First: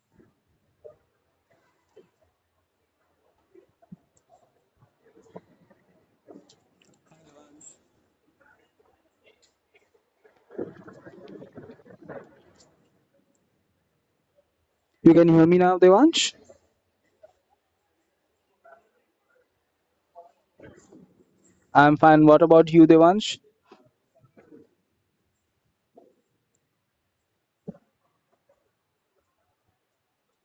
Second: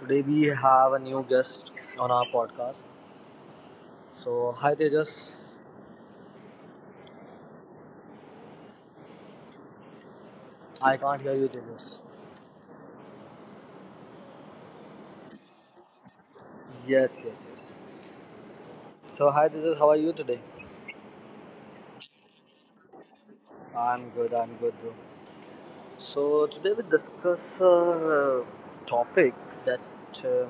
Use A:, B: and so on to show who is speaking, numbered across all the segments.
A: Today we have a new guest on our podcast. So, hi Tejas. I can't hear you, Tejas.
B: You can hear me now, Devansh?
A: Yes, yes, yes. So, hi Tejas. How are you today?
B: I'm fine. What about you, Devansh?
A: I'm good. I'm good, bro. So today we discuss a topic that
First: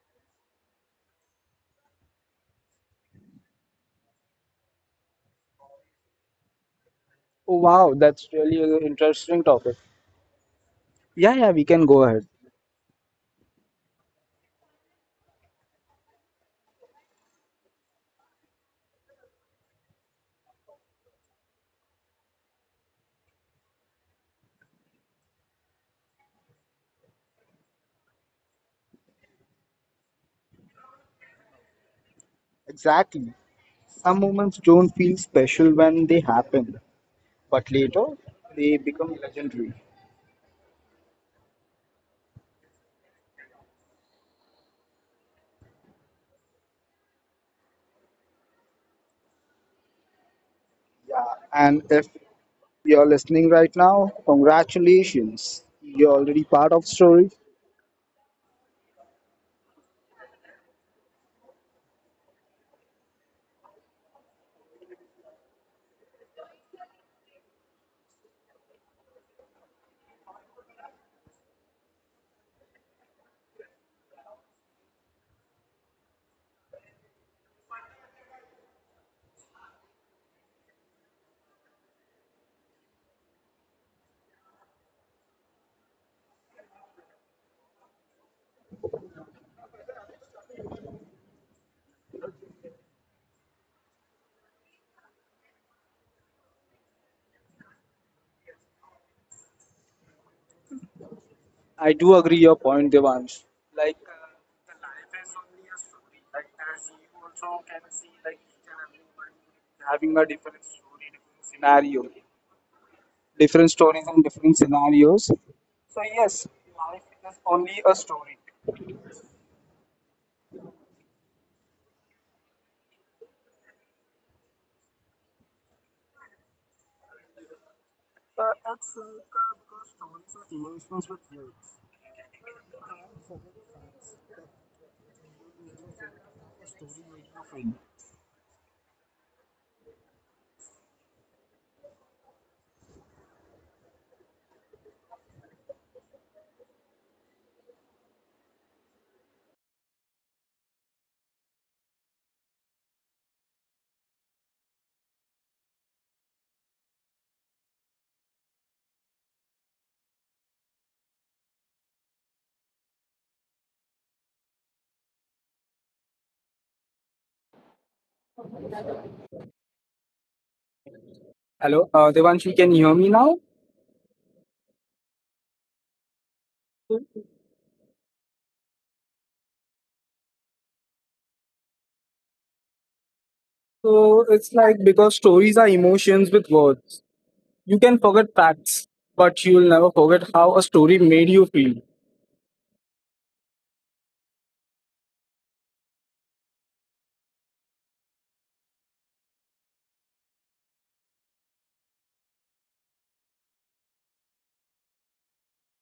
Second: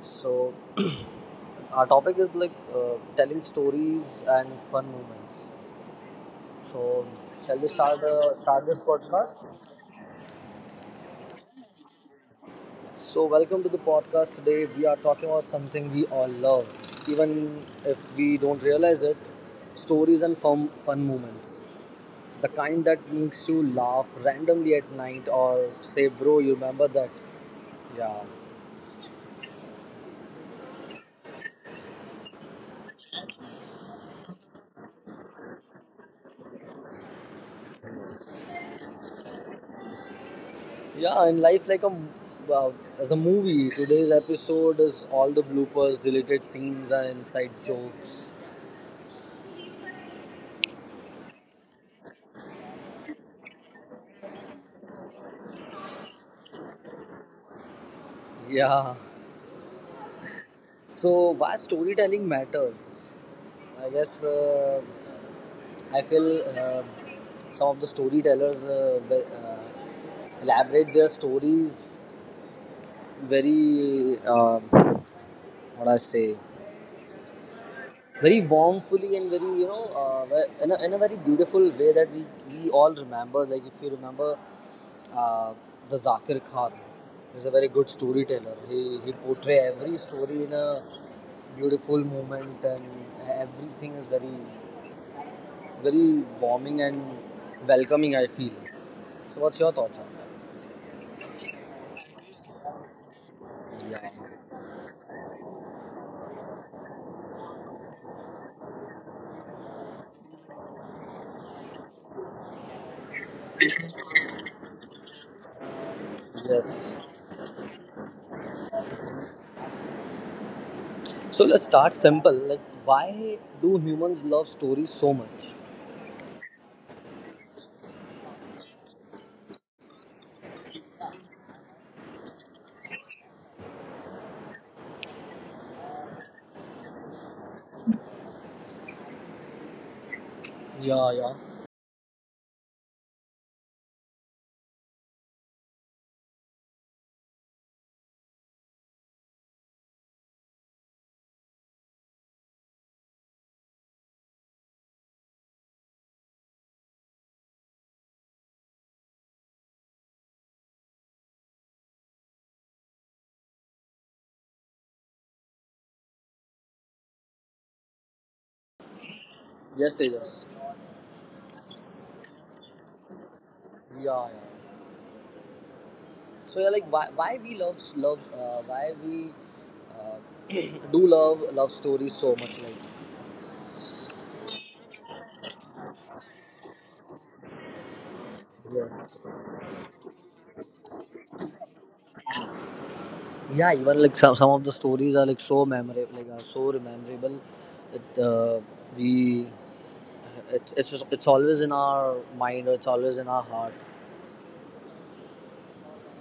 A: so our topic is like telling stories and fun moments. So
B: Oh,
A: shall we
B: wow,
A: start
B: that's
A: uh,
B: really
A: start this
B: an
A: podcast?
B: interesting topic. Yeah, yeah, we can go ahead.
A: So, welcome to the podcast. Today, we are talking about something we all love, even if we don't realize it, stories and fun moments. The kind that makes you laugh randomly at night or say, "Bro, you remember that?" Yeah.
B: Exactly. Some moments don't feel special when they happen, but later they become legendary.
A: Yeah, in life, uh, as a movie, today's episode is all the bloopers, deleted scenes, and inside jokes.
B: Yeah. And if you're listening right now, congratulations. You're already part of story.
A: Yeah. So why storytelling matters? I guess I feel some of the storytellers elaborate their stories very what I say, very warmfully and very, you know, in a very beautiful way that we all remember. Like if you remember, uh, the Zakir Khan, he's a very good storyteller. He portray every story in a beautiful moment, and everything is very, very warming and welcoming, I feel. So what's your thoughts on
B: I do agree your point, Devansh.
A: that?
B: like
A: Yeah,
B: uh, the life is only a story, like as you also can see, like each and everyone having a different story, different scenario, different stories and different scenarios.
A: yes. So let's start simple, like why do humans love stories so much? Yeah, yeah. Yes, Tejas.
B: Hello, Devanshi, can you hear me now?
A: Yeah, yeah, yeah. So yeah, like why we love love why we do love stories so much, like.
B: So it's like because stories are emotions with words. You can forget
A: Yes.
B: facts, but you'll never forget how a story made you feel.
A: Yeah, even like some of the stories are like so memorable, like are so rememberable that we it's just- it's always in our mind, or it's always in our heart.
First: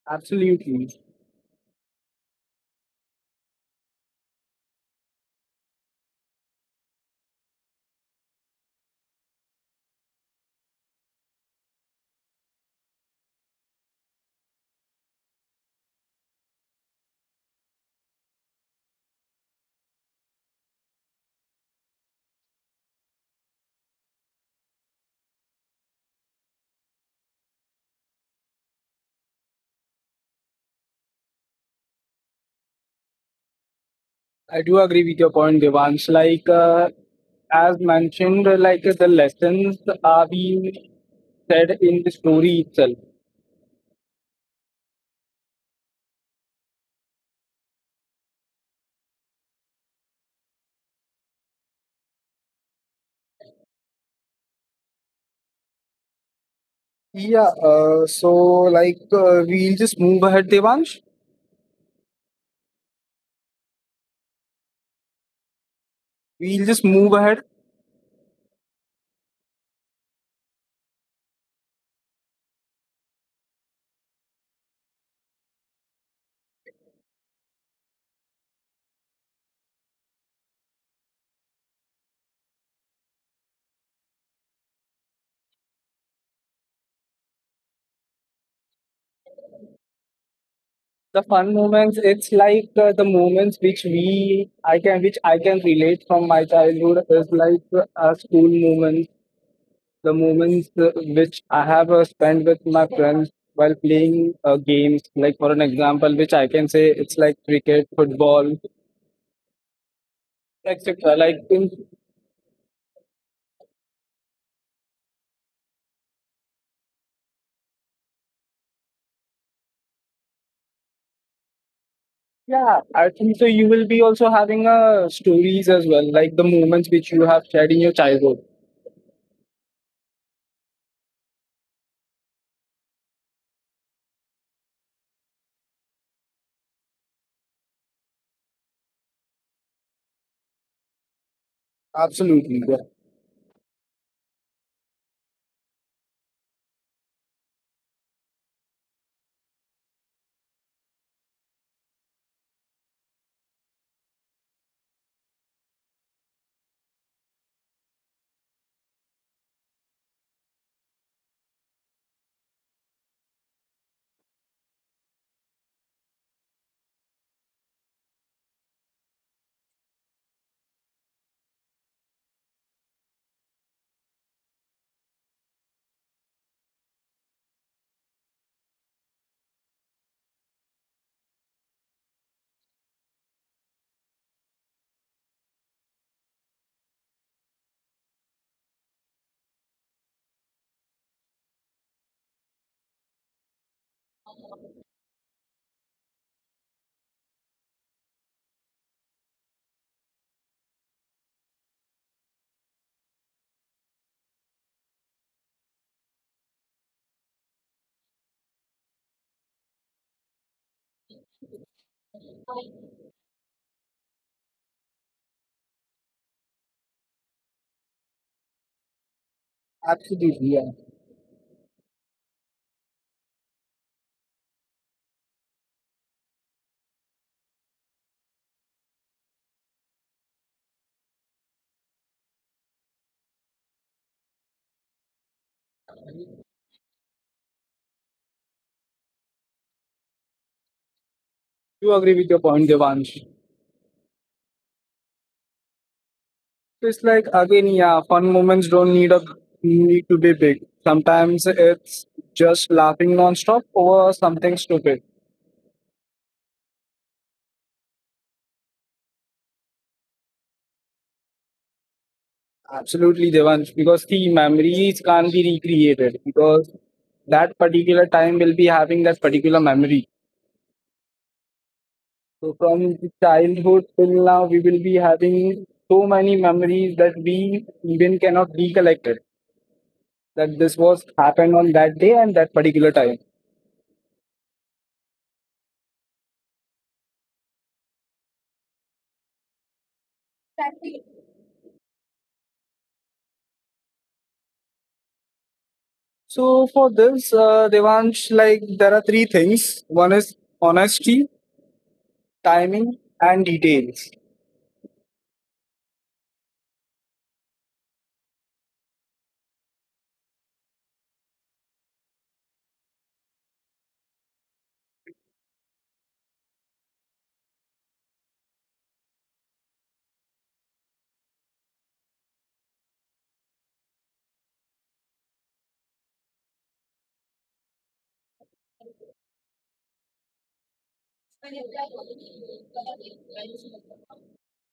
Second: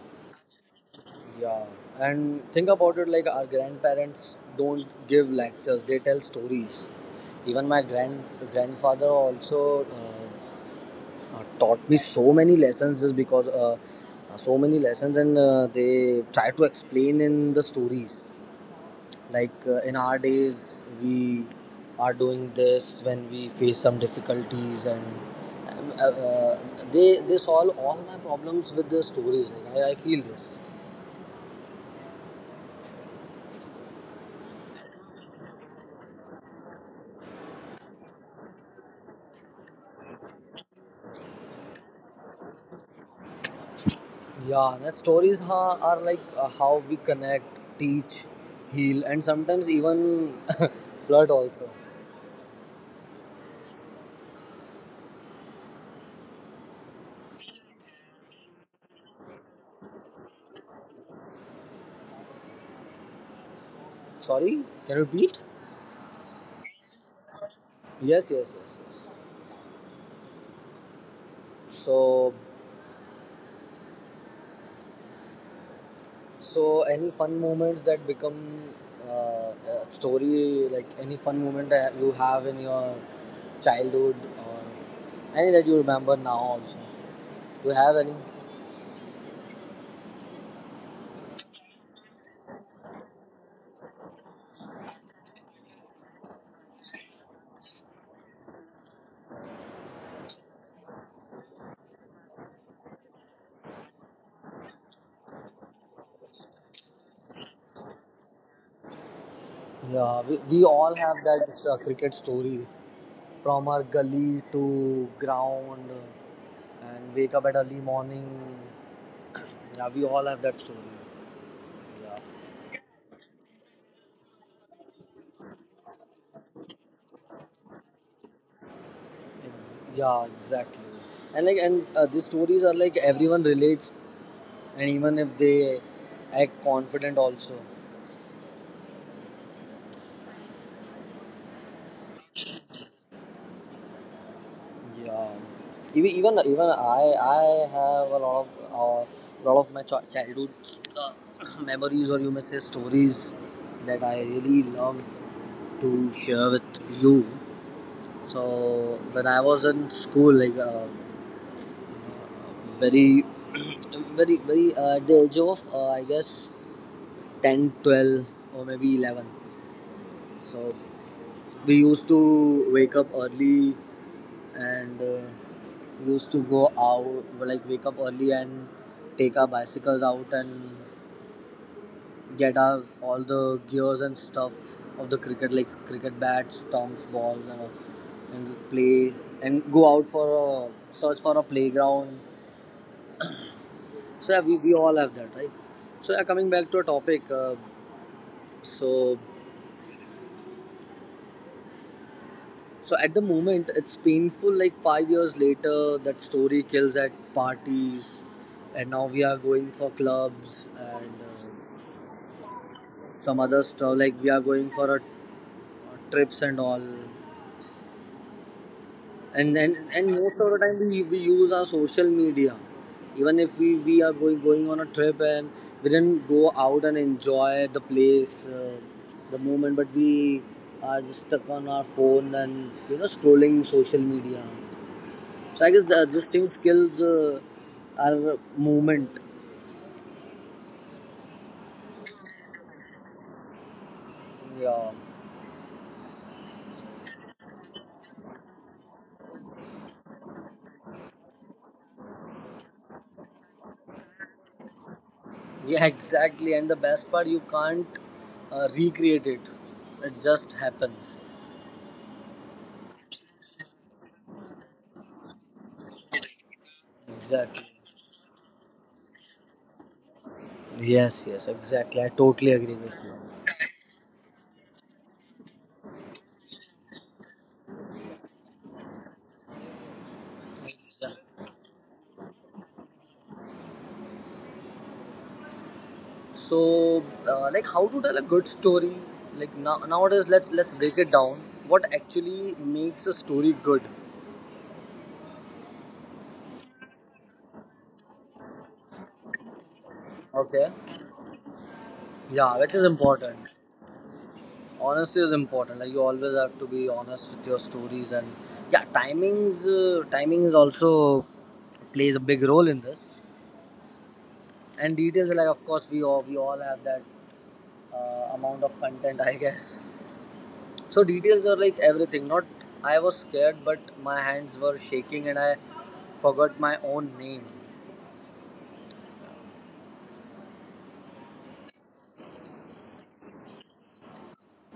B: Absolutely.
A: Yeah, and think about it, like our grandparents don't give lectures, they tell stories. Even my grandfather also taught me so many lessons just because so many lessons, and they try to explain in the stories. Like in our days, we are doing this when we face some difficulties, and uh, uh, they solve all my problems with the stories. Like I feel this.
B: I do agree with your point, Devansh. As mentioned, like the lessons are being said in the story itself.
A: Yeah, the stories are like how we connect, teach, heal, and sometimes even flirt also.
B: Yeah, so we'll just move ahead, Devansh.
A: Sorry, can you repeat?
B: We'll just move ahead.
A: Yes, yes, yes, yes. So, so any fun moments that become uh, a story, like any fun moment that you have in your childhood, or any that you remember now also. You have any?
B: The fun moments, it's like the moments which we, I can, which I can relate from my childhood is like our school moments, the moments which I have spent with my friends while playing games. Like for an example, which I can say it's like cricket, football,
A: Yeah, we all have
B: etc. Like
A: that
B: in,
A: cricket stories, from our gully to ground and wake up at early morning. Yeah, we all have that story. Yeah,
B: yeah, I think so. You will be also having stories as well, like the moments which you have shared in your childhood.
A: yeah, exactly. And like, and these stories are like everyone relates, and even if they act confident, also.
B: Absolutely, yeah.
A: Yeah, even I have a uh, lot of my childhood uh, memories, or you may say stories that I really love to share with you. So when I was in school, like very very very at the age of I guess 10, 12, or maybe 11. So we used to wake up early and used to go out, like wake up early and take our bicycles out, and get our all the gears and stuff of the cricket, like cricket bats, stumps, balls, and, all, and play, and go out for a search for a playground. So yeah, we all have that, right? So yeah, coming back to a topic so So at the moment, it's painful. Like 5 years later, that story kills at parties, and now we are going for clubs and some other stuff. Like we are going for a, trips and all. And then, and most
B: Absolutely,
A: of the
B: yeah.
A: time we use our social media. Even if we are going on a trip and we didn't go out and enjoy the place, the moment, but we are just stuck on our phone and, you know, scrolling social media. So I guess this thing skills are movement.
B: Do agree with your point, Devansh. So
A: Yeah,
B: it's like again, yeah, fun moments don't need a need to be big. Sometimes it's just laughing nonstop over something stupid.
A: yeah, exactly. And the best part, you can't recreate it. It just happens.
B: Absolutely, Devansh, because the memories can't be recreated, because that
A: Exactly.
B: particular time will be having that particular memory.
A: Yes, yes, exactly. I totally
B: So
A: agree
B: from
A: with
B: the
A: you.
B: childhood till now, we will be having so many memories that we even cannot recollect it. That this was
A: Exactly.
B: happened on that day and that particular time.
A: So, like, how to tell a good story? Like now, nowadays, let's break it down. What actually makes a story good?
B: So for this, Devansh, like there are three things. One is
A: Okay.
B: honesty,
A: Yeah, which is
B: timing,
A: important.
B: and details.
A: Honesty is important, like you always have to be honest with your stories. And yeah, timing is also plays a big role in this. And details, like of course we all have that amount of content, I guess. So details are like everything, not, I was scared, but my hands were shaking and I forgot my own name.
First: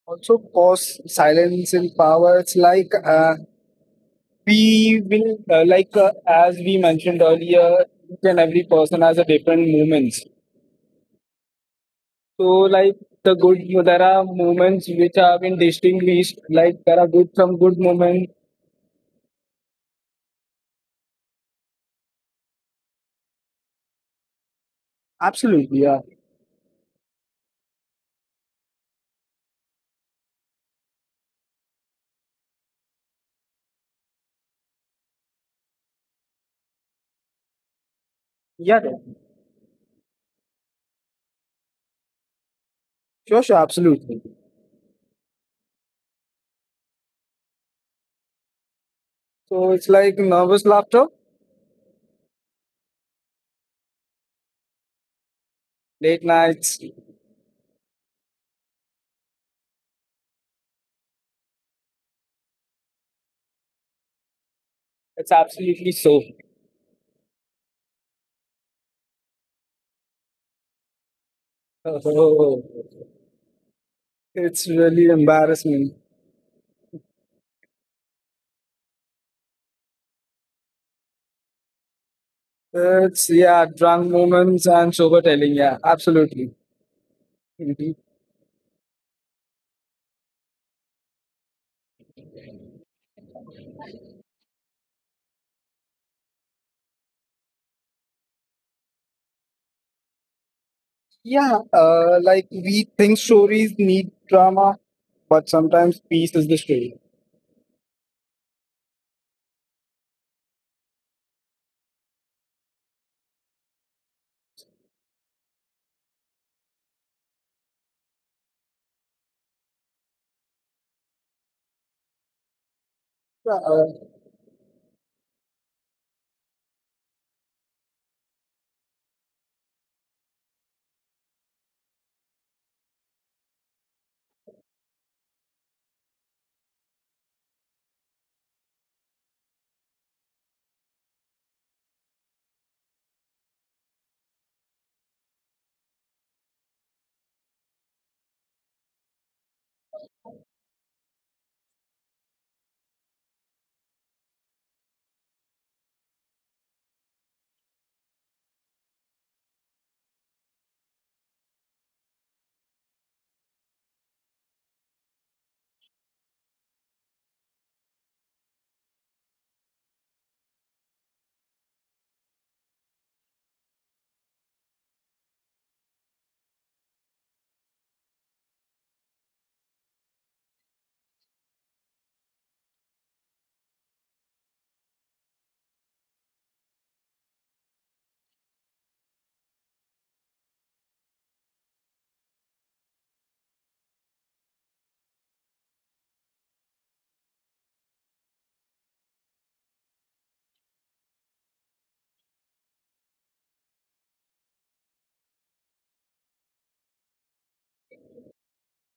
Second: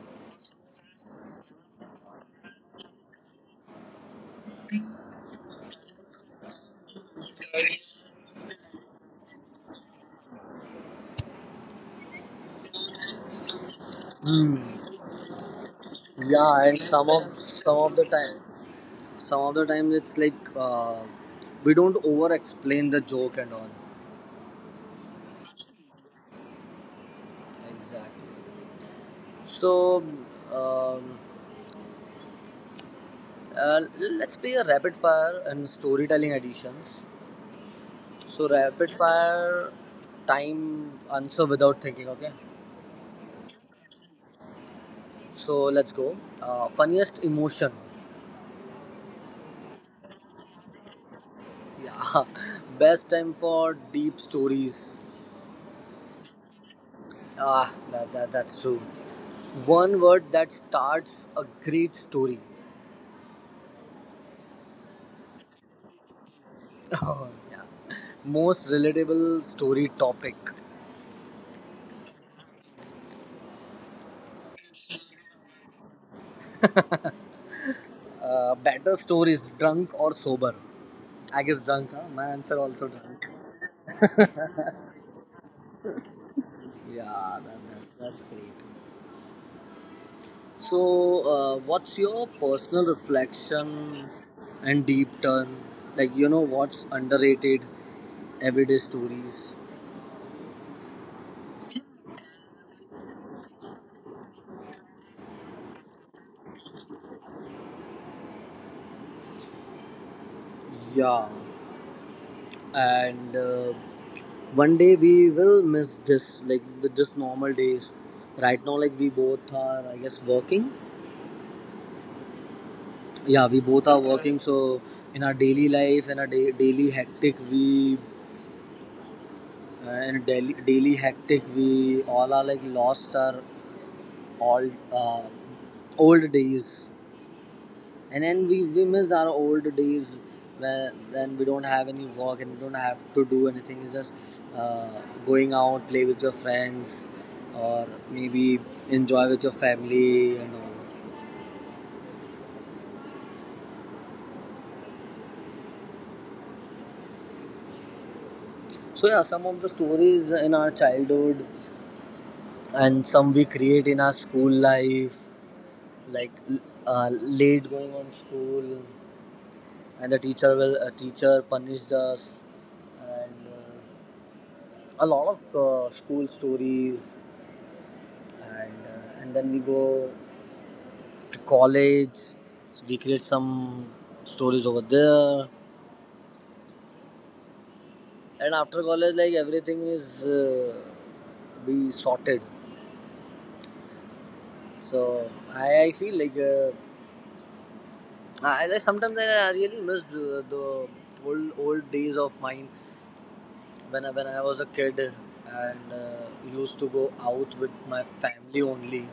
B: Also, pause, silence, and power. It's like we will, like as we mentioned earlier, each and every person has a different moments. So like the good, there are
A: Hmm.
B: moments which have been distinguished.
A: Yeah, and
B: Like there are
A: some of
B: good, some
A: some
B: good
A: of the
B: moments.
A: time, some of the time it's like we don't over explain the joke and all.
B: Absolutely, yeah,
A: Exactly. So um, uh, let's play a rapid fire and storytelling editions. So
B: yeah,
A: rapid
B: yeah.
A: fire, time answer without thinking. Okay.
B: Sure, sure, absolutely.
A: So let's go. Funniest emotion.
B: So it's like nervous laughter,
A: Yeah. Best time for deep stories.
B: late nights.
A: Ah, that's true. One word that starts a great story.
B: It's absolutely so.
A: Oh, yeah. Most relatable story topic.
B: Oh, it's really embarrassment.
A: Better stories, drunk or sober? I guess drunk, huh? My answer also drunk.
B: It's yeah, drunk moments and sober telling. Yeah, absolutely.
A: Yeah,
B: Mhm.
A: that's great. So, what's your personal reflection and deep turn? Like, you know, what's underrated everyday stories?
B: Yeah, like we think stories need drama, but sometimes peace is the story.
A: Yeah. And one day we will miss this, like with just normal days right now. Like we both are, I guess, working. Yeah, we
B: Yeah,
A: both are working. So in our daily life, in our daily hectic, we in a daily hectic, we all are like lost our all uh, old days. And then we missed our old days, where then we don't have any work and we don't have to do anything. It's just uh, going out, play with your friends, or maybe enjoy with your family and all. So yeah, some of the stories in our childhood, and some we create in our school life. Like late going on school, and the teacher will teacher punished us, and a lot of school stories. And and then we go to college, so we create some stories over there. And after college, like everything is be sorted. So I feel like I sometimes I really missed the old days of mine, when when I was a kid, and used to go out with my family only,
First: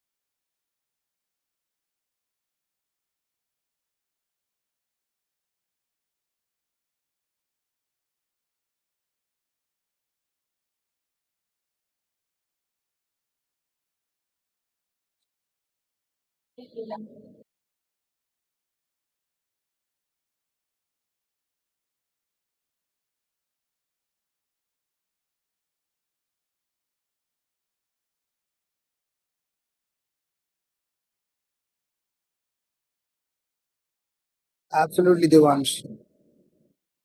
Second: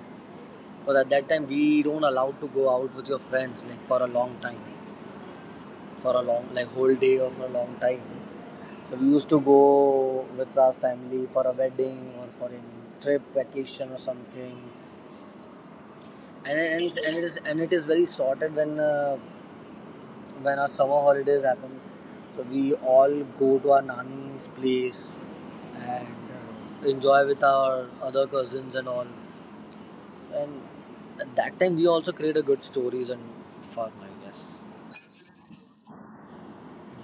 A: because at that time we don't allowed to go out with your friends like for a long time. For a long, like whole day or for a long time. So we used to go with our family for a wedding, or for a trip, vacation, or something. And it is very sorted when our summer holidays happen. So we all go to our nanny's place, and enjoy with our other cousins and all. And at that time we also create a good stories and fun, I guess.
B: absolutely, Devansh.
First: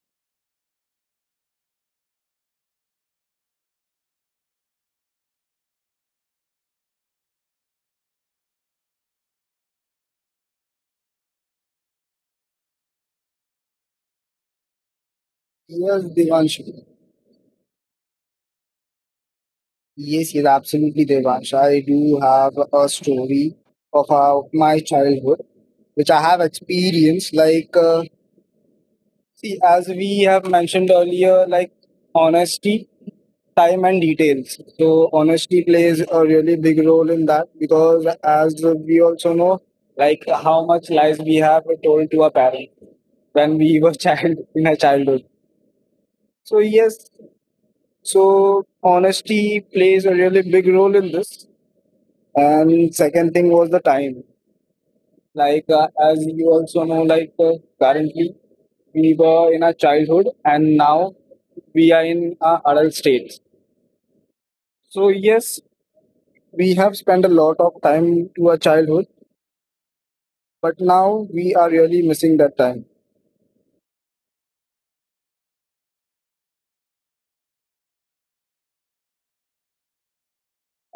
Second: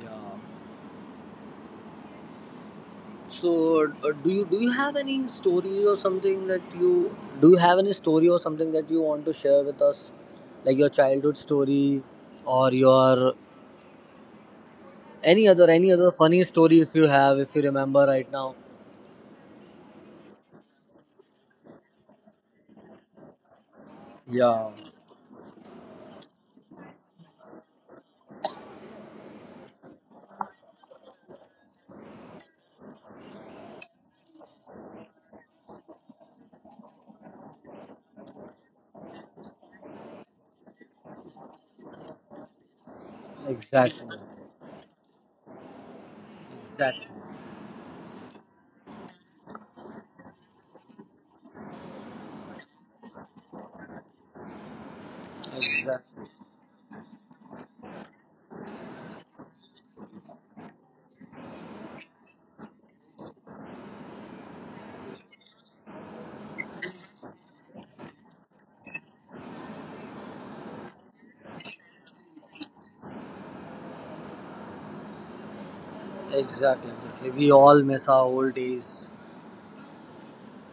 A: Yeah. So, do you have any stories or something that you do you have any story or something that you want to share with us, like your childhood story, or your, any other, any other funny story, if you have, if you remember right now?
B: Yes, yes, absolutely, Devansh. I do have a story of how
A: Yeah,
B: my childhood, which I have experienced. Like, see, as we have mentioned earlier, like honesty, time, and details. So, honesty plays a really big role in that because, as we also know, like how much lies we have told to our parents when we were
A: exactly,
B: child in our childhood. So, yes,
A: exactly,
B: so honesty plays a really big role in this. And second thing was the time. As
A: exactly,
B: you also know, currently we were in our childhood and now we are in our adult state. So yes, we have spent a lot of time to our childhood, but now we are really missing that time.
A: exactly, exactly. We all miss our old days.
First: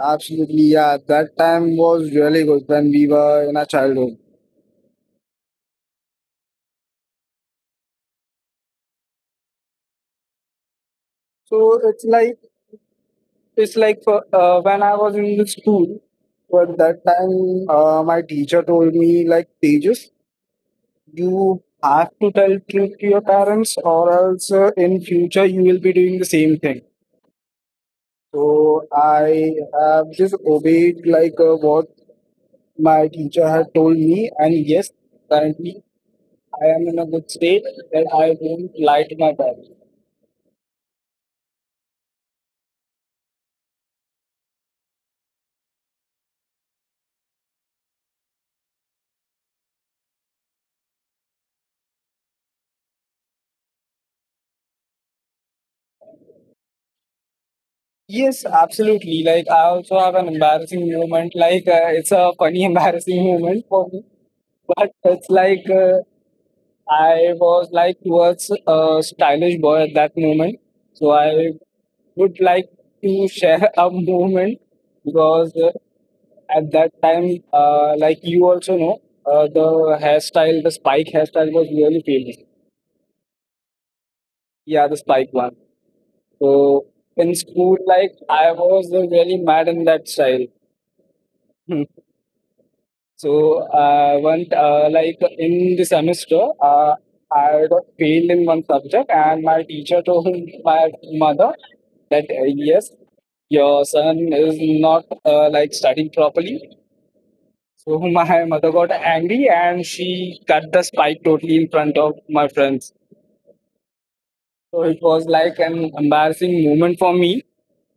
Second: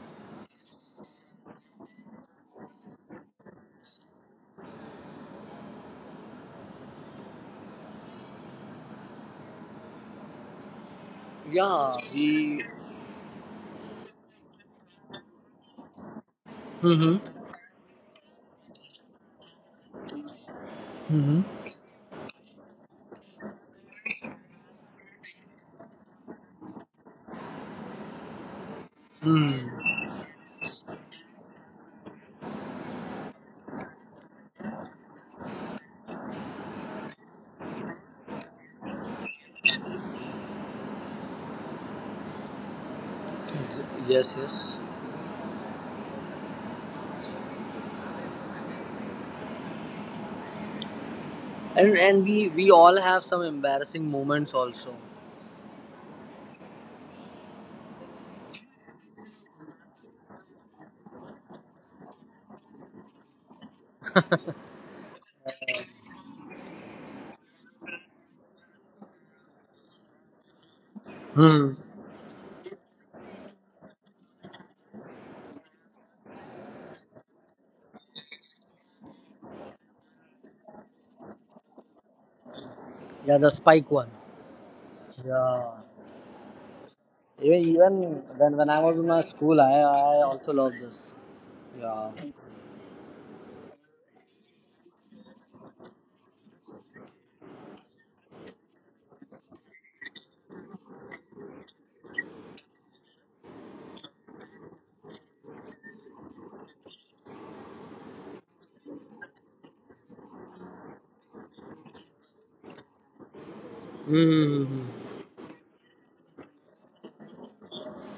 B: Absolutely, yeah, that time was really good when we were in our childhood. So
A: Yeah,
B: it's like
A: we.
B: it's like for, when I was in the school, but that
A: Mm-hmm.
B: time my teacher told me like pages. You
A: Mm-hmm.
B: have to tell truth to your parents, or else in future you will be doing the same thing. So I
A: Mm.
B: have just obeyed like what my teacher had told me, and yes, currently I am in a good state that I won't lie to my parents.
A: Ex- yes, yes. And we all have some embarrassing moments also.
B: Yes, absolutely. Like I also have an embarrassing moment. It's a funny embarrassing moment for me, but it's like I was like was a stylish boy at that moment, so I
A: Hmm.
B: would like to share a moment because at that time, like you also know, the hairstyle, the spike hairstyle was really famous.
A: Yeah, the spike one.
B: Yeah, the spike one.
A: Yeah.
B: So in
A: Even
B: school,
A: even
B: like
A: when
B: I
A: I was in
B: was
A: my
B: really
A: school, I
B: mad in
A: I
B: that
A: also
B: style.
A: loved this. Yeah.
B: So I went like in the semester, I got failed in one subject, and my teacher told my mother that yes, your son is not like studying properly. So my mother got angry and she cut the spike totally in front of my friends.
A: Hmm.
B: So it was like an embarrassing moment for me,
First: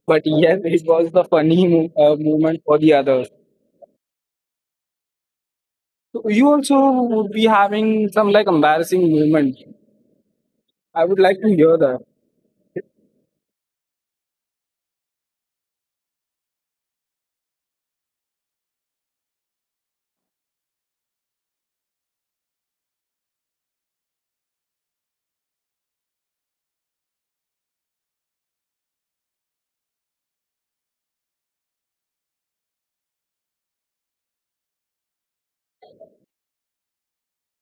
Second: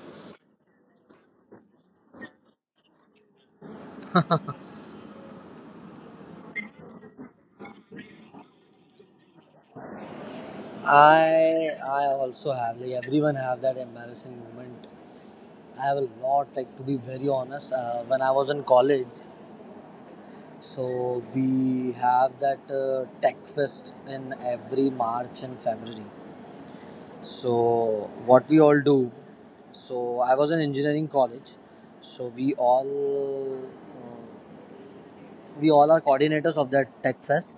B: but yes, it was the funny moment for the others. So you also would be having some like embarrassing moment. I would like to
A: I
B: hear that.
A: I also have, like everyone have that embarrassing moment. I have a lot, like to be very honest. When I was in college, so we have that tech fest in every March and February. So, what we all do, so I was in engineering college, so we all are coordinators of that tech fest.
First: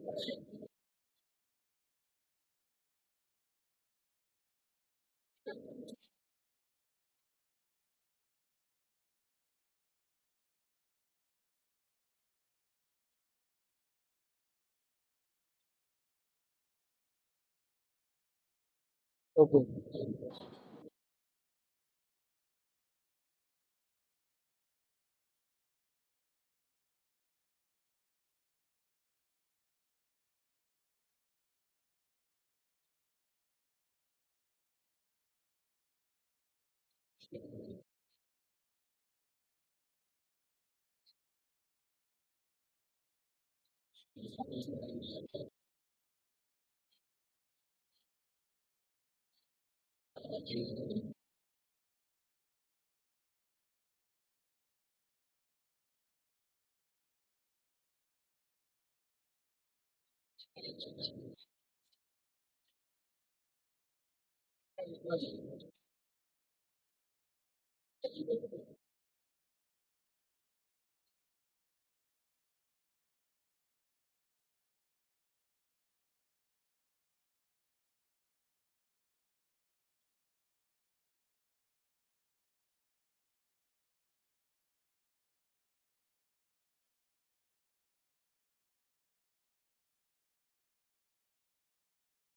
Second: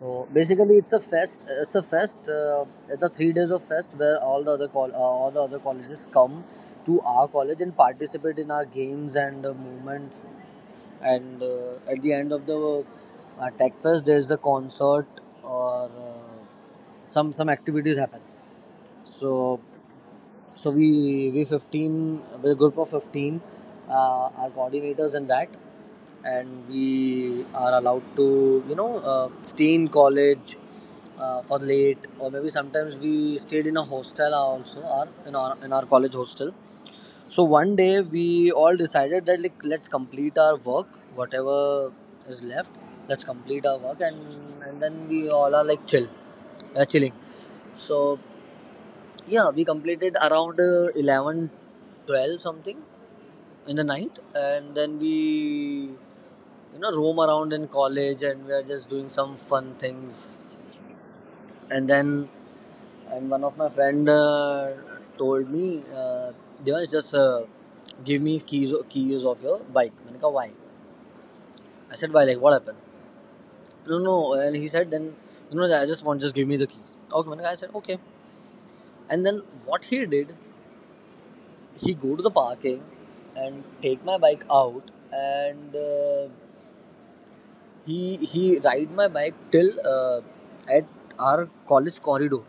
A: So basically, it's a fest. It's a fest. It's a 3 days of fest where all the other colleges come to our college and participate in our games and movements. And at the end of the tech fest, there's the concert or some activities happen. So
B: Okay.
A: So we're a group of 15, are coordinators and that, and we are allowed to, you know, stay in college for late, or maybe sometimes we stayed in a hostel also, or in our college hostel. So one day we all decided that, like, let's complete our work, whatever is left. Let's complete our work, and then we all are like chill, chilling. So yeah, we completed around 11 12 something in the night, and then we roam around in college, and we are just doing some fun things. And then and one of my friend told me, Devansh, just give me keys of your bike. I said why. I said why, like what happened? No, no. And he said then, you know I just want just give me the keys. Okay, I said okay. And then what he did, he go to the parking and take my bike out. And he ride my bike till at our college corridor.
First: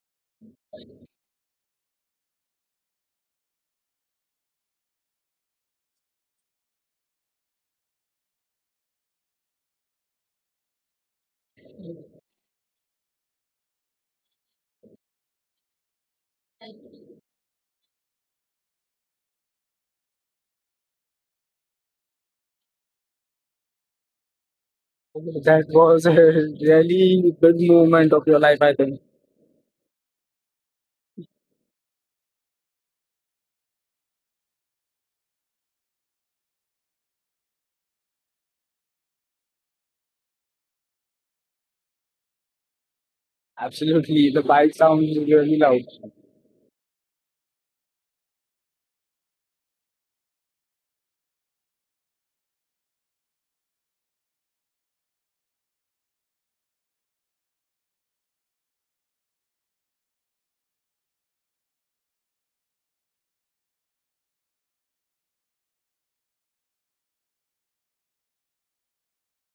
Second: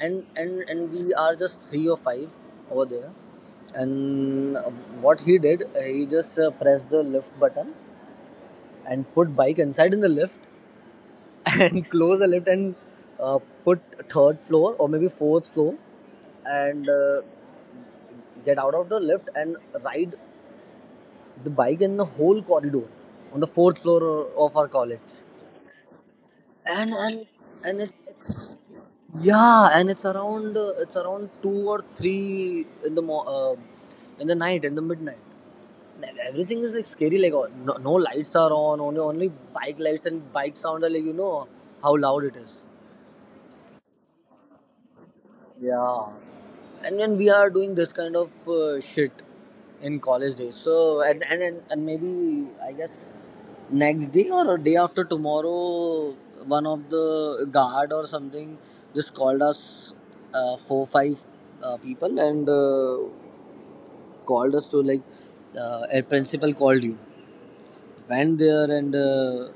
A: And we are just three or five over there. And what he did, he just pressed the lift button and put bike inside in the lift and close the lift. And put third floor or maybe fourth floor. And get out of the lift and ride the bike in the whole corridor on the fourth floor of our college.
B: That was a
A: And
B: really big
A: it,
B: moment of your
A: it's
B: life, I think.
A: yeah, and it's around two or three in the in the night, in the midnight. And everything is like scary. Like, oh, no, no lights are on. Only bike lights and bike sound are, like, how loud it is.
B: Absolutely. The bike sounds really loud.
A: Yeah. And when we are doing this kind of shit in college days, so and maybe I guess next day or a day after tomorrow, one of the guard or something just called us, four five people. And called us to, like, a principal called you. Went there, and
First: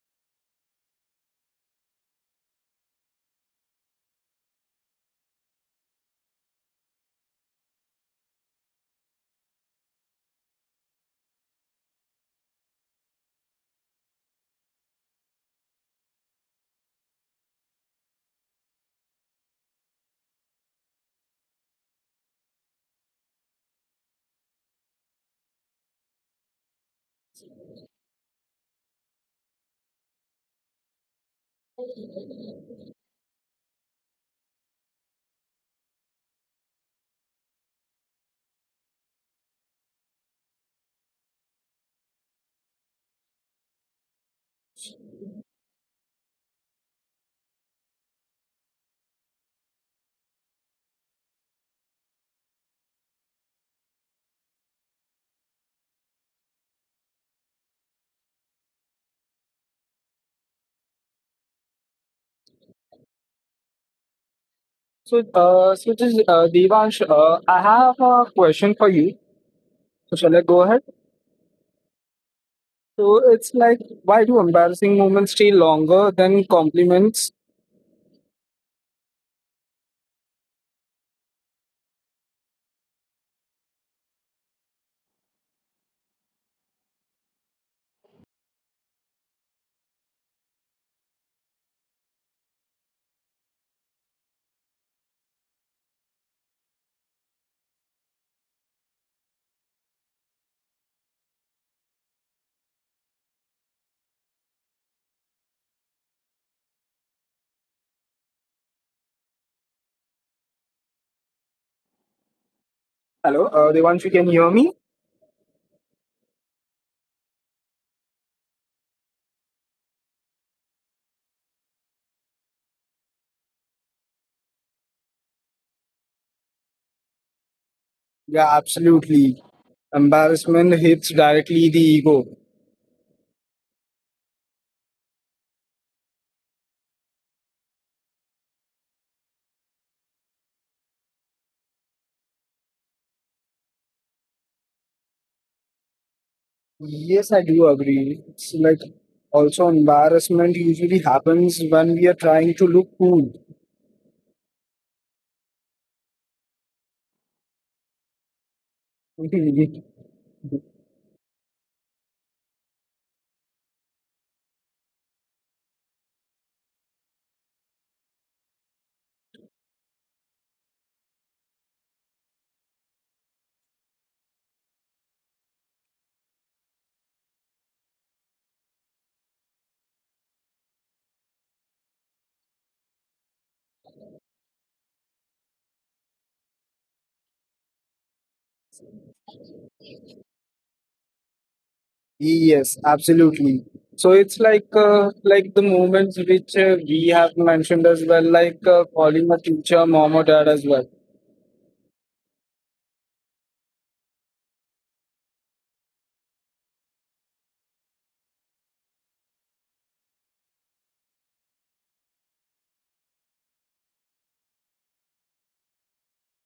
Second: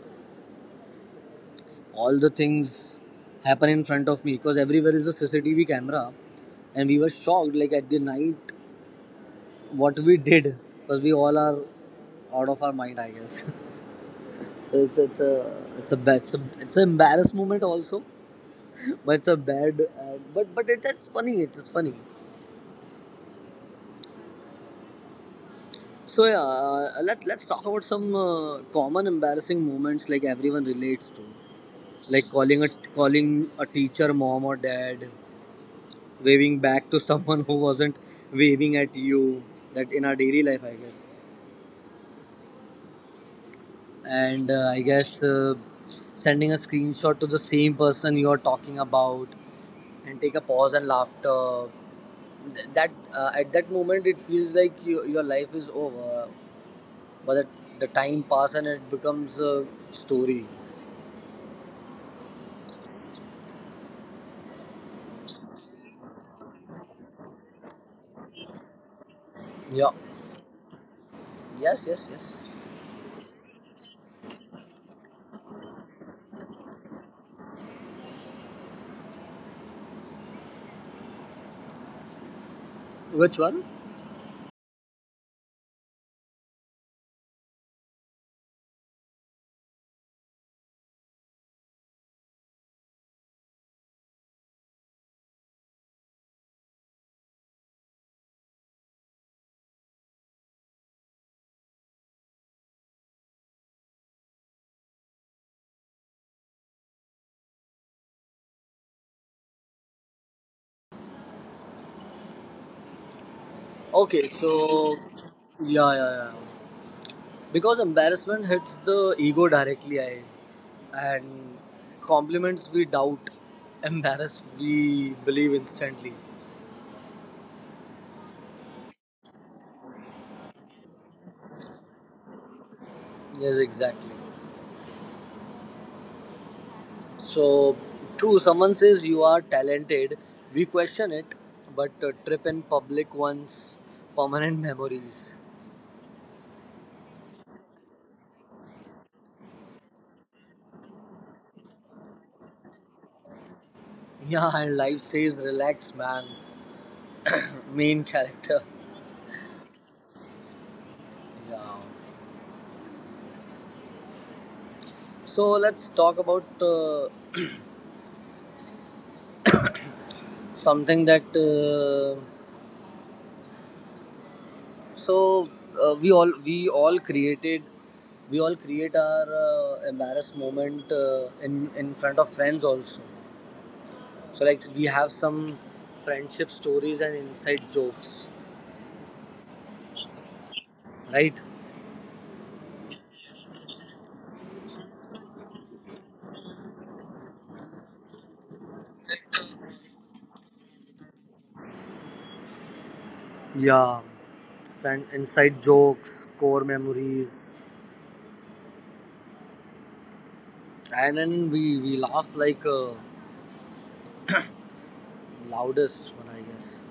A: all the things happen in front of me because everywhere is a CCTV camera. And we were shocked, like, at the night what we did, because we all are out of our mind, I guess. So it's a it's an embarrassed moment also, but it's a bad, but it's funny, it's funny. So yeah, let's talk about some common embarrassing moments like everyone relates to, like calling a teacher mom or dad, waving back to someone who wasn't waving at you. That in our daily life, I guess. And I guess, sending a screenshot to the same person you're talking about and take a pause and laughter. That at that moment it feels like your life is over, but the time passes and it becomes a story.
B: So, so just, Devansh, I have a question for you.
A: Yeah.
B: So, shall I go ahead?
A: Yes. Yes. Yes.
B: So, it's like, why do embarrassing moments stay longer than compliments?
A: Which one?
B: Hello,
A: Okay.
B: Devansh, you can hear
A: So.
B: me?
A: Yeah. Yeah. Yeah. Because embarrassment hits the ego directly, I and compliments we doubt, embarrassed we believe instantly.
B: Yeah, absolutely. Embarrassment hits directly the ego.
A: Yes, exactly. So true. Someone says you are talented, we question it, but a trip in public ones permanent memories.
B: Yes, I do agree. It's like also embarrassment usually happens when we are trying to look cool.
A: Yeah, and life says relax, man. Main character. Yeah. So let's talk about something that. So we all created we all create our embarrassed moment, in front of friends also. So like we have some friendship stories and inside jokes, right?
B: Yes, absolutely. So it's like like the moments which we have mentioned as well, like calling a teacher, mom or dad as well.
A: Yeah, friend inside jokes, core memories, and then we laugh like loudest one, I guess.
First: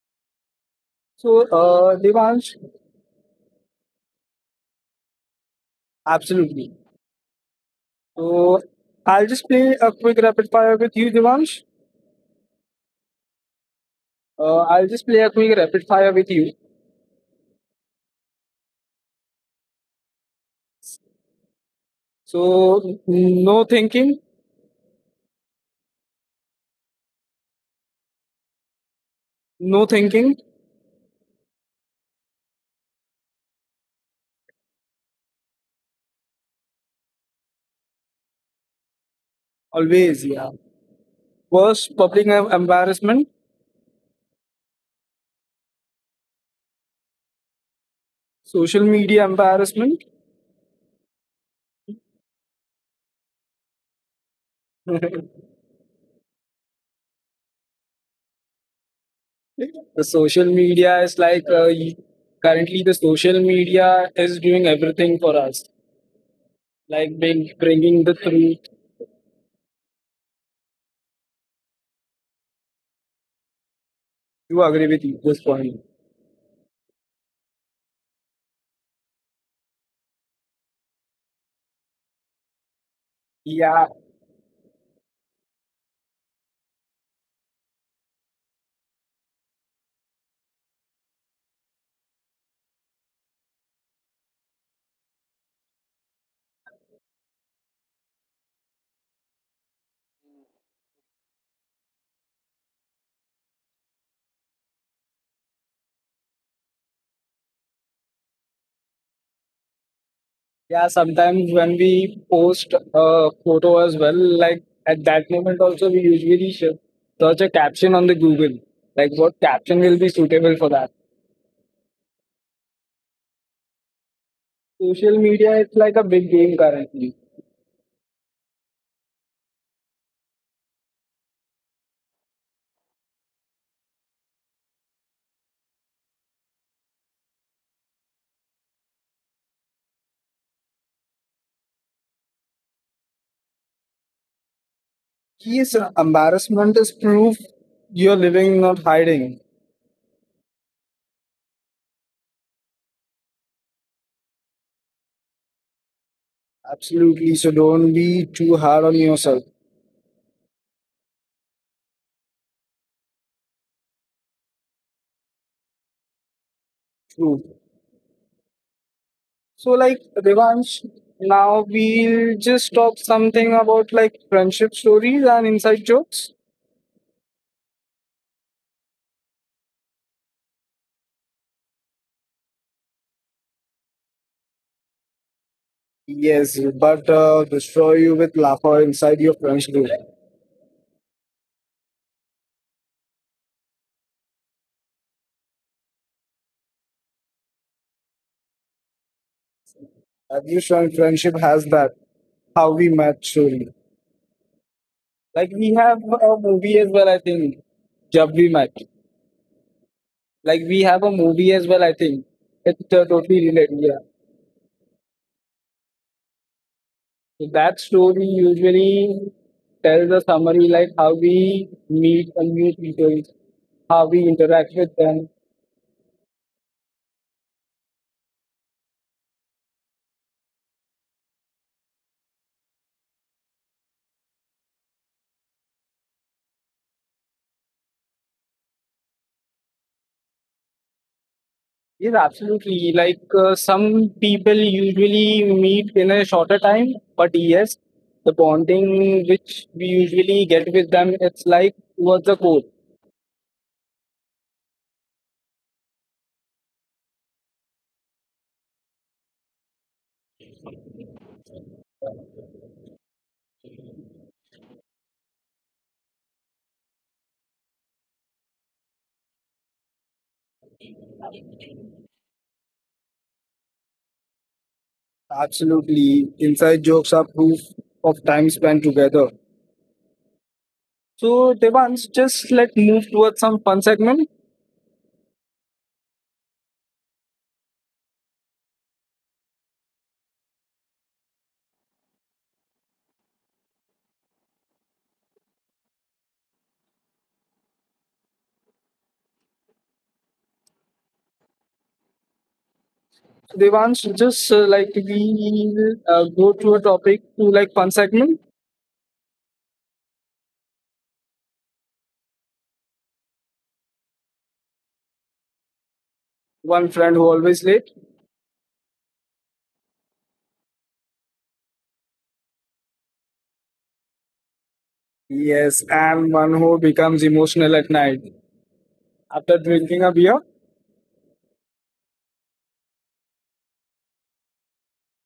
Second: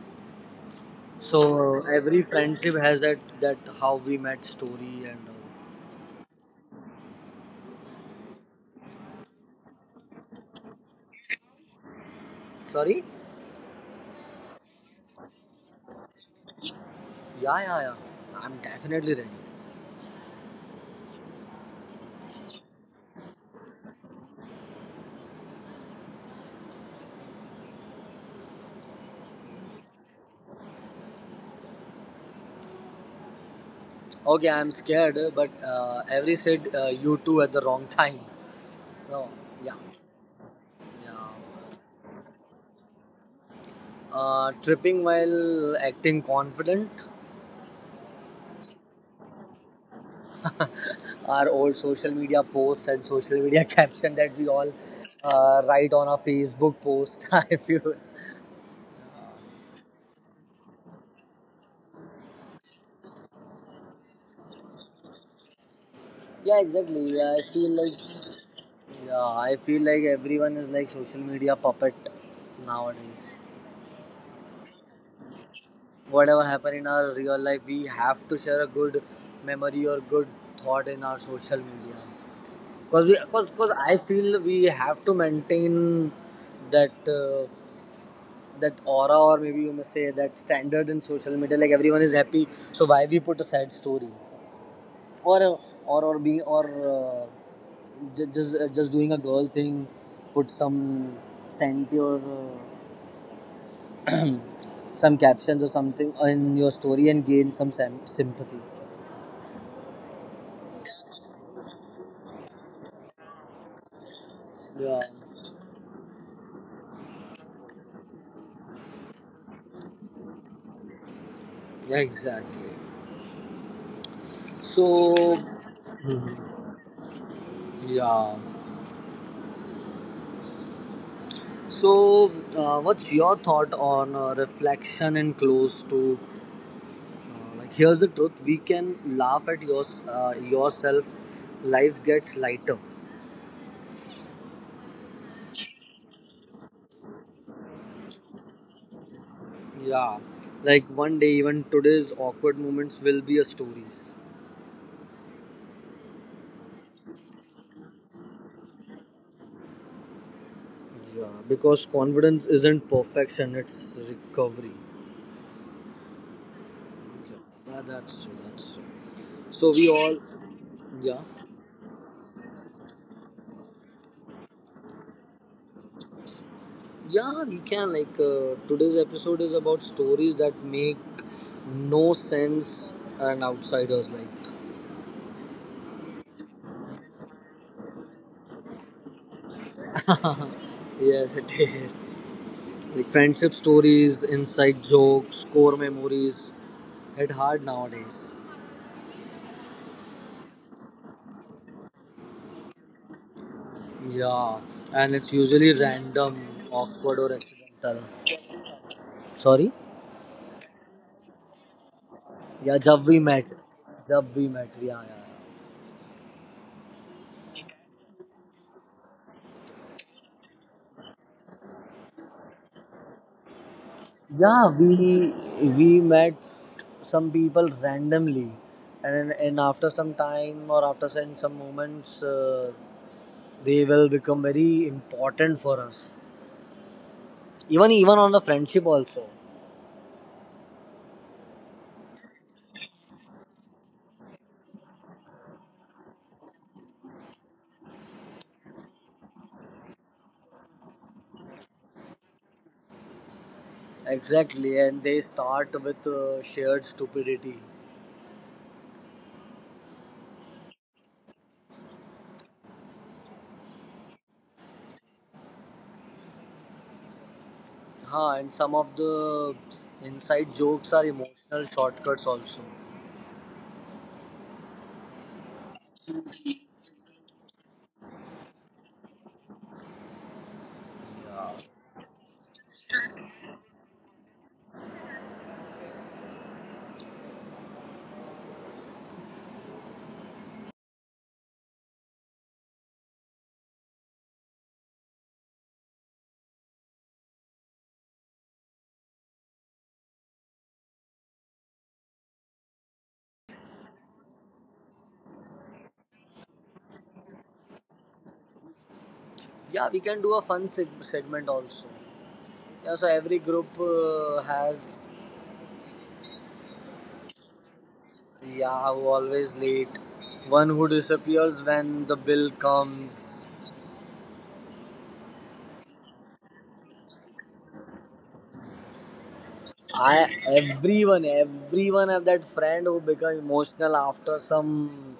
B: So
A: So every
B: Devansh,
A: friendship has that how we met story and
B: absolutely. So I'll just play a quick rapid fire with you, Devansh.
A: sorry.
B: I'll just play a quick rapid fire with you.
A: Yeah, yeah, yeah. I'm definitely ready.
B: So no thinking, no thinking,
A: Okay, I'm scared, but Avery said you two at the wrong time. No, yeah,
B: always. Yeah.
A: yeah.
B: Worst public embarrassment,
A: Tripping while acting confident.
B: social media embarrassment.
A: Our old social media posts and social media caption that we all write on our Facebook post. I feel.
B: The social media is like currently the social media is doing everything for us,
A: Yeah, exactly.
B: like
A: Yeah,
B: being,
A: I feel
B: bringing
A: like.
B: the truth.
A: Yeah, I feel like everyone is like social media puppet nowadays.
B: You agree with this point?
A: Whatever happen in our real life, we have to share a good memory or good thought in our social media, because we cause
B: Yeah,
A: I feel we have to maintain that uh, that aura, or maybe you may say that standard in social media, like everyone is happy, so why we put a sad story, or be or uh, just doing a girl thing, put some sent, or some captions or something in your story and gain some sympathy.
B: yeah. Sometimes when we post a photo as well, like at
A: Yeah,
B: that moment also we usually search a caption on the Google, like what caption will be suitable for that.
A: exactly.
B: Social
A: So.
B: media is like a big game
A: Mhm.
B: currently.
A: Yeah. So, what's your thought on reflection and close to? Uh, like, here's the truth: we can laugh at yourself. Life gets lighter.
B: Yes, embarrassment is proof you're living, not hiding.
A: Yeah, like one day, even today's awkward moments will be a stories.
B: Absolutely. So don't be too hard on yourself.
A: Yeah, because confidence isn't perfection; it's recovery.
B: True.
A: Yeah, that's true. That's true.
B: So
A: So we
B: like
A: all,
B: revanche.
A: yeah.
B: Now we'll just talk something about like friendship stories and inside jokes.
A: Yeah, we can, like, today's episode is about stories that make no sense, and outsiders, like,
B: Yes, but destroy you with laughter inside your friendship group.
A: yes it is, like friendship stories, inside jokes, core memories hit hard nowadays.
B: Every friendship has that. How we met story.
A: Yeah, and it's
B: Like we
A: usually
B: have a
A: random,
B: movie as well, I
A: awkward, or
B: think.
A: accidental.
B: Jab we met.
A: Sorry.
B: Like we have a movie as well, I think.
A: Yeah,
B: It's
A: Jab We
B: totally
A: Met.
B: related. Yeah.
A: Jab We Met, yeah, yeah, yeah.
B: That story usually tells a summary like how we meet a new people, how we interact
A: Yeah,
B: with them.
A: we met some people randomly, and after some time, or after some moments, they will become very important for us. Even on the friendship also.
B: Yes, absolutely. Some people usually meet in a shorter time, but yes, the bonding which we usually get with them, it's like what's the core.
A: Exactly, and they start with shared stupidity. Huh, and some of the inside jokes are emotional shortcuts also.
B: Absolutely. Inside jokes are proof of time spent together. So, Devans, just let's move towards some fun segment. Devansh, just like we go to a topic to like one segment,
A: Yeah, we can do a fun segment also. Yeah, so every group has,
B: one friend who always late,
A: yeah, always late. One who disappears when the bill comes.
B: yes, and one who becomes emotional at night after drinking a beer.
A: Everyone have that friend who become emotional after some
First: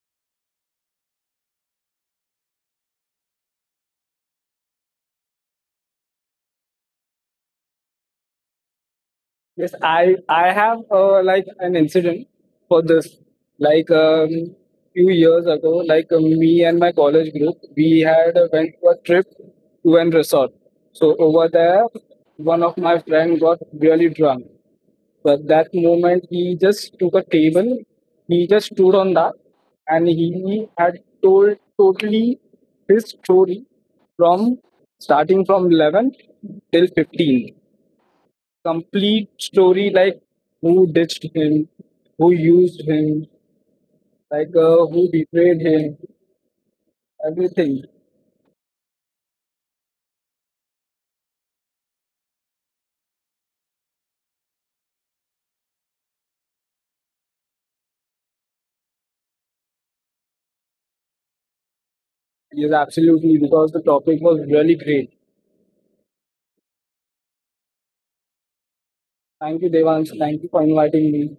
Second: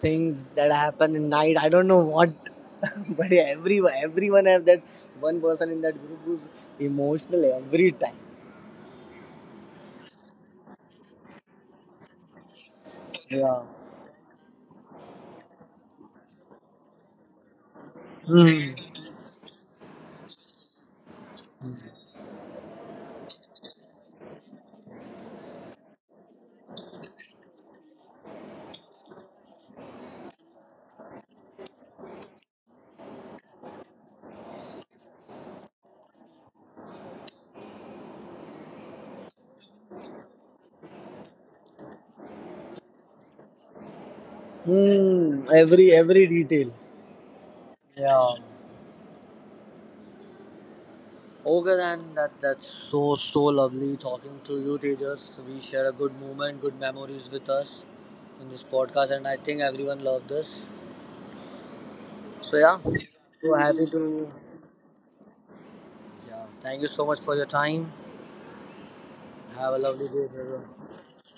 A: things that happen in night. I don't know what, but yeah, everyone have that one person in that group who's emotional every time.
B: Yes, I have like an incident for this.
A: Yeah.
B: Like um, Few years ago, me and my college group, we had went
A: Hmm.
B: for a trip to an resort. So over there, one of my friend got really drunk. But that moment, he just took a table, he just stood on that, and he had told totally his story from starting from 11 till 15. Complete story, like who ditched him, who used him, like who
A: Hmm.
B: betrayed him,
A: Every detail.
B: everything.
A: Yeah. Okay, then that's so lovely talking to you, Tejas. We share a good moment, good memories with us in this podcast, and I think everyone loved this. So
B: Yes,
A: yeah,
B: absolutely,
A: so
B: because the
A: happy
B: topic
A: to.
B: was really great.
A: Yeah, thank you so much for your time.
B: Thank you,
A: Have a lovely
B: Devansh.
A: day,
B: Thank you for
A: everyone.
B: inviting me.